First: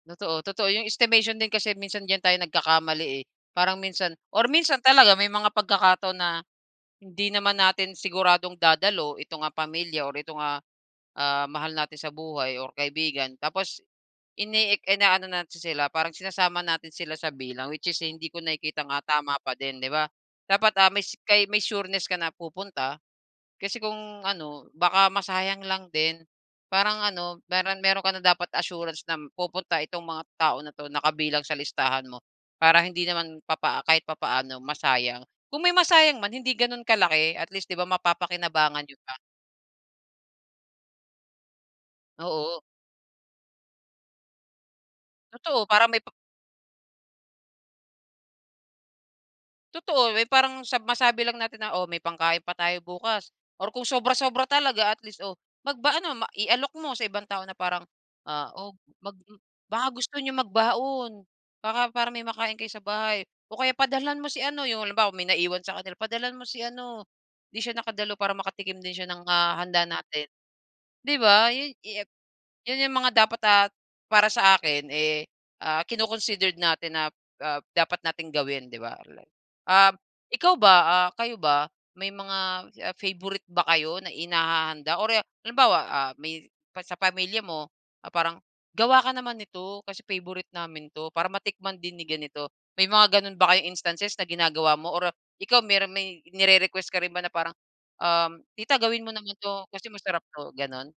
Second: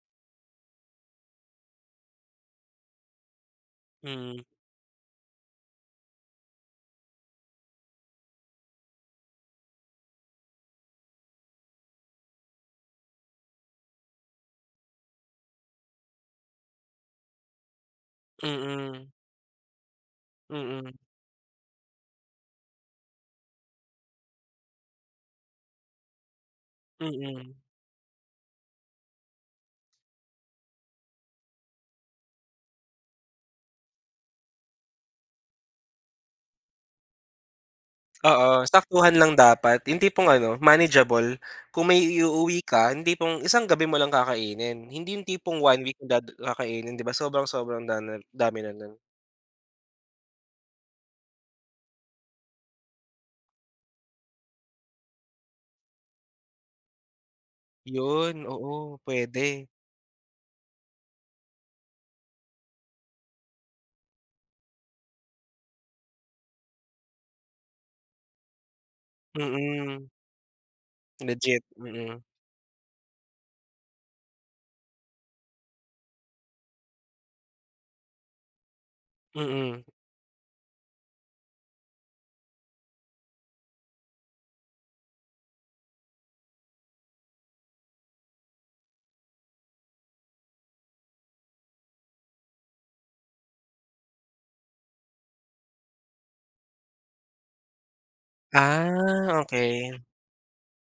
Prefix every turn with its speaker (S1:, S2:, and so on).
S1: Totoo, totoo. Yung estimation din kasi minsan diyan tayo nagkakamali, eh. Parang minsan
S2: Hmm.
S1: or minsan talaga may mga pagkakataon na, hindi naman natin siguradong dadalo itong, ah, pamilya or itong, ah, ah, mahal natin sa buhay or kaibigan tapos ini-ek inaano natin sila, parang sinasama natin sila sa bilang. Which is hindi ko nakikitang, ah,
S2: Mm.
S1: tama pa din, di ba? Dapat, ah,
S2: Mm.
S1: mays kay may sureness ka na pupunta kasi kung ano, baka masayang lang din. Parang ano,
S2: Mm.
S1: meron meron ka na dapat assurance na pupunta itong mga tao na 'to, na kabilang sa listahan mo para hindi naman papaa kahit papaano masayang. Kung may masayang man, hindi ganun kalaki. At least, di ba,
S2: Oo,
S1: mapapakinabangan niyo
S2: saktuhan
S1: pa.
S2: lang dapat. Yung tipong ano, manageable. Kung may iuuwi
S1: Oo.
S2: ka, yung tipong isang gabi mo lang kakainin. Hindi yung tipong
S1: Totoo,
S2: 1
S1: para
S2: week
S1: may pa
S2: da kakainin, di ba? Sobrang, sobrang dam dami na nun.
S1: Totoo, may parang sab masabi lang natin na, "Oh, may pangkain pa tayo bukas." Or kung sobra-sobra talaga, at least, oh, magba ano, ma ialok mo sa ibang tao na parang,
S2: Yun,
S1: ah, "Oh,
S2: oo,
S1: mag
S2: pwede.
S1: baka gusto niyong magbaon. Baka para may makain kayo sa bahay. O kaya padalhan mo si ano." 'Yong halimbawa, may naiwan sa kanila. "Padalhan mo si ano, 'di siya nakadalo. Para makatikim din siya ng, ah, handa
S2: Mm.
S1: natin," 'di ba.
S2: Legit,
S1: 'Yon 'yo
S2: mm.
S1: yon 'yong mga dapat at para sa akin, eh, ah, kino-considered natin na, ah, dapat nating gawin, 'di ba.
S2: Mm.
S1: Ah, ikaw ba, ah, kayo ba, may mga, ah, favourite ba kayo na inihahanda or, ah, halimbawa, ah, may pa sa pamilya mo, parang, "Gawa ka naman nito, kasi favourite namin 'to. Para matikman din ni ganito." May mga ganun ba kayong instances na ginagawa mo or ikaw, meron may nire-request ka rin ba na parang, um, "Tita gawin mo naman
S2: Ah,
S1: 'to, kasi
S2: okey.
S1: masarap 'to," ganon?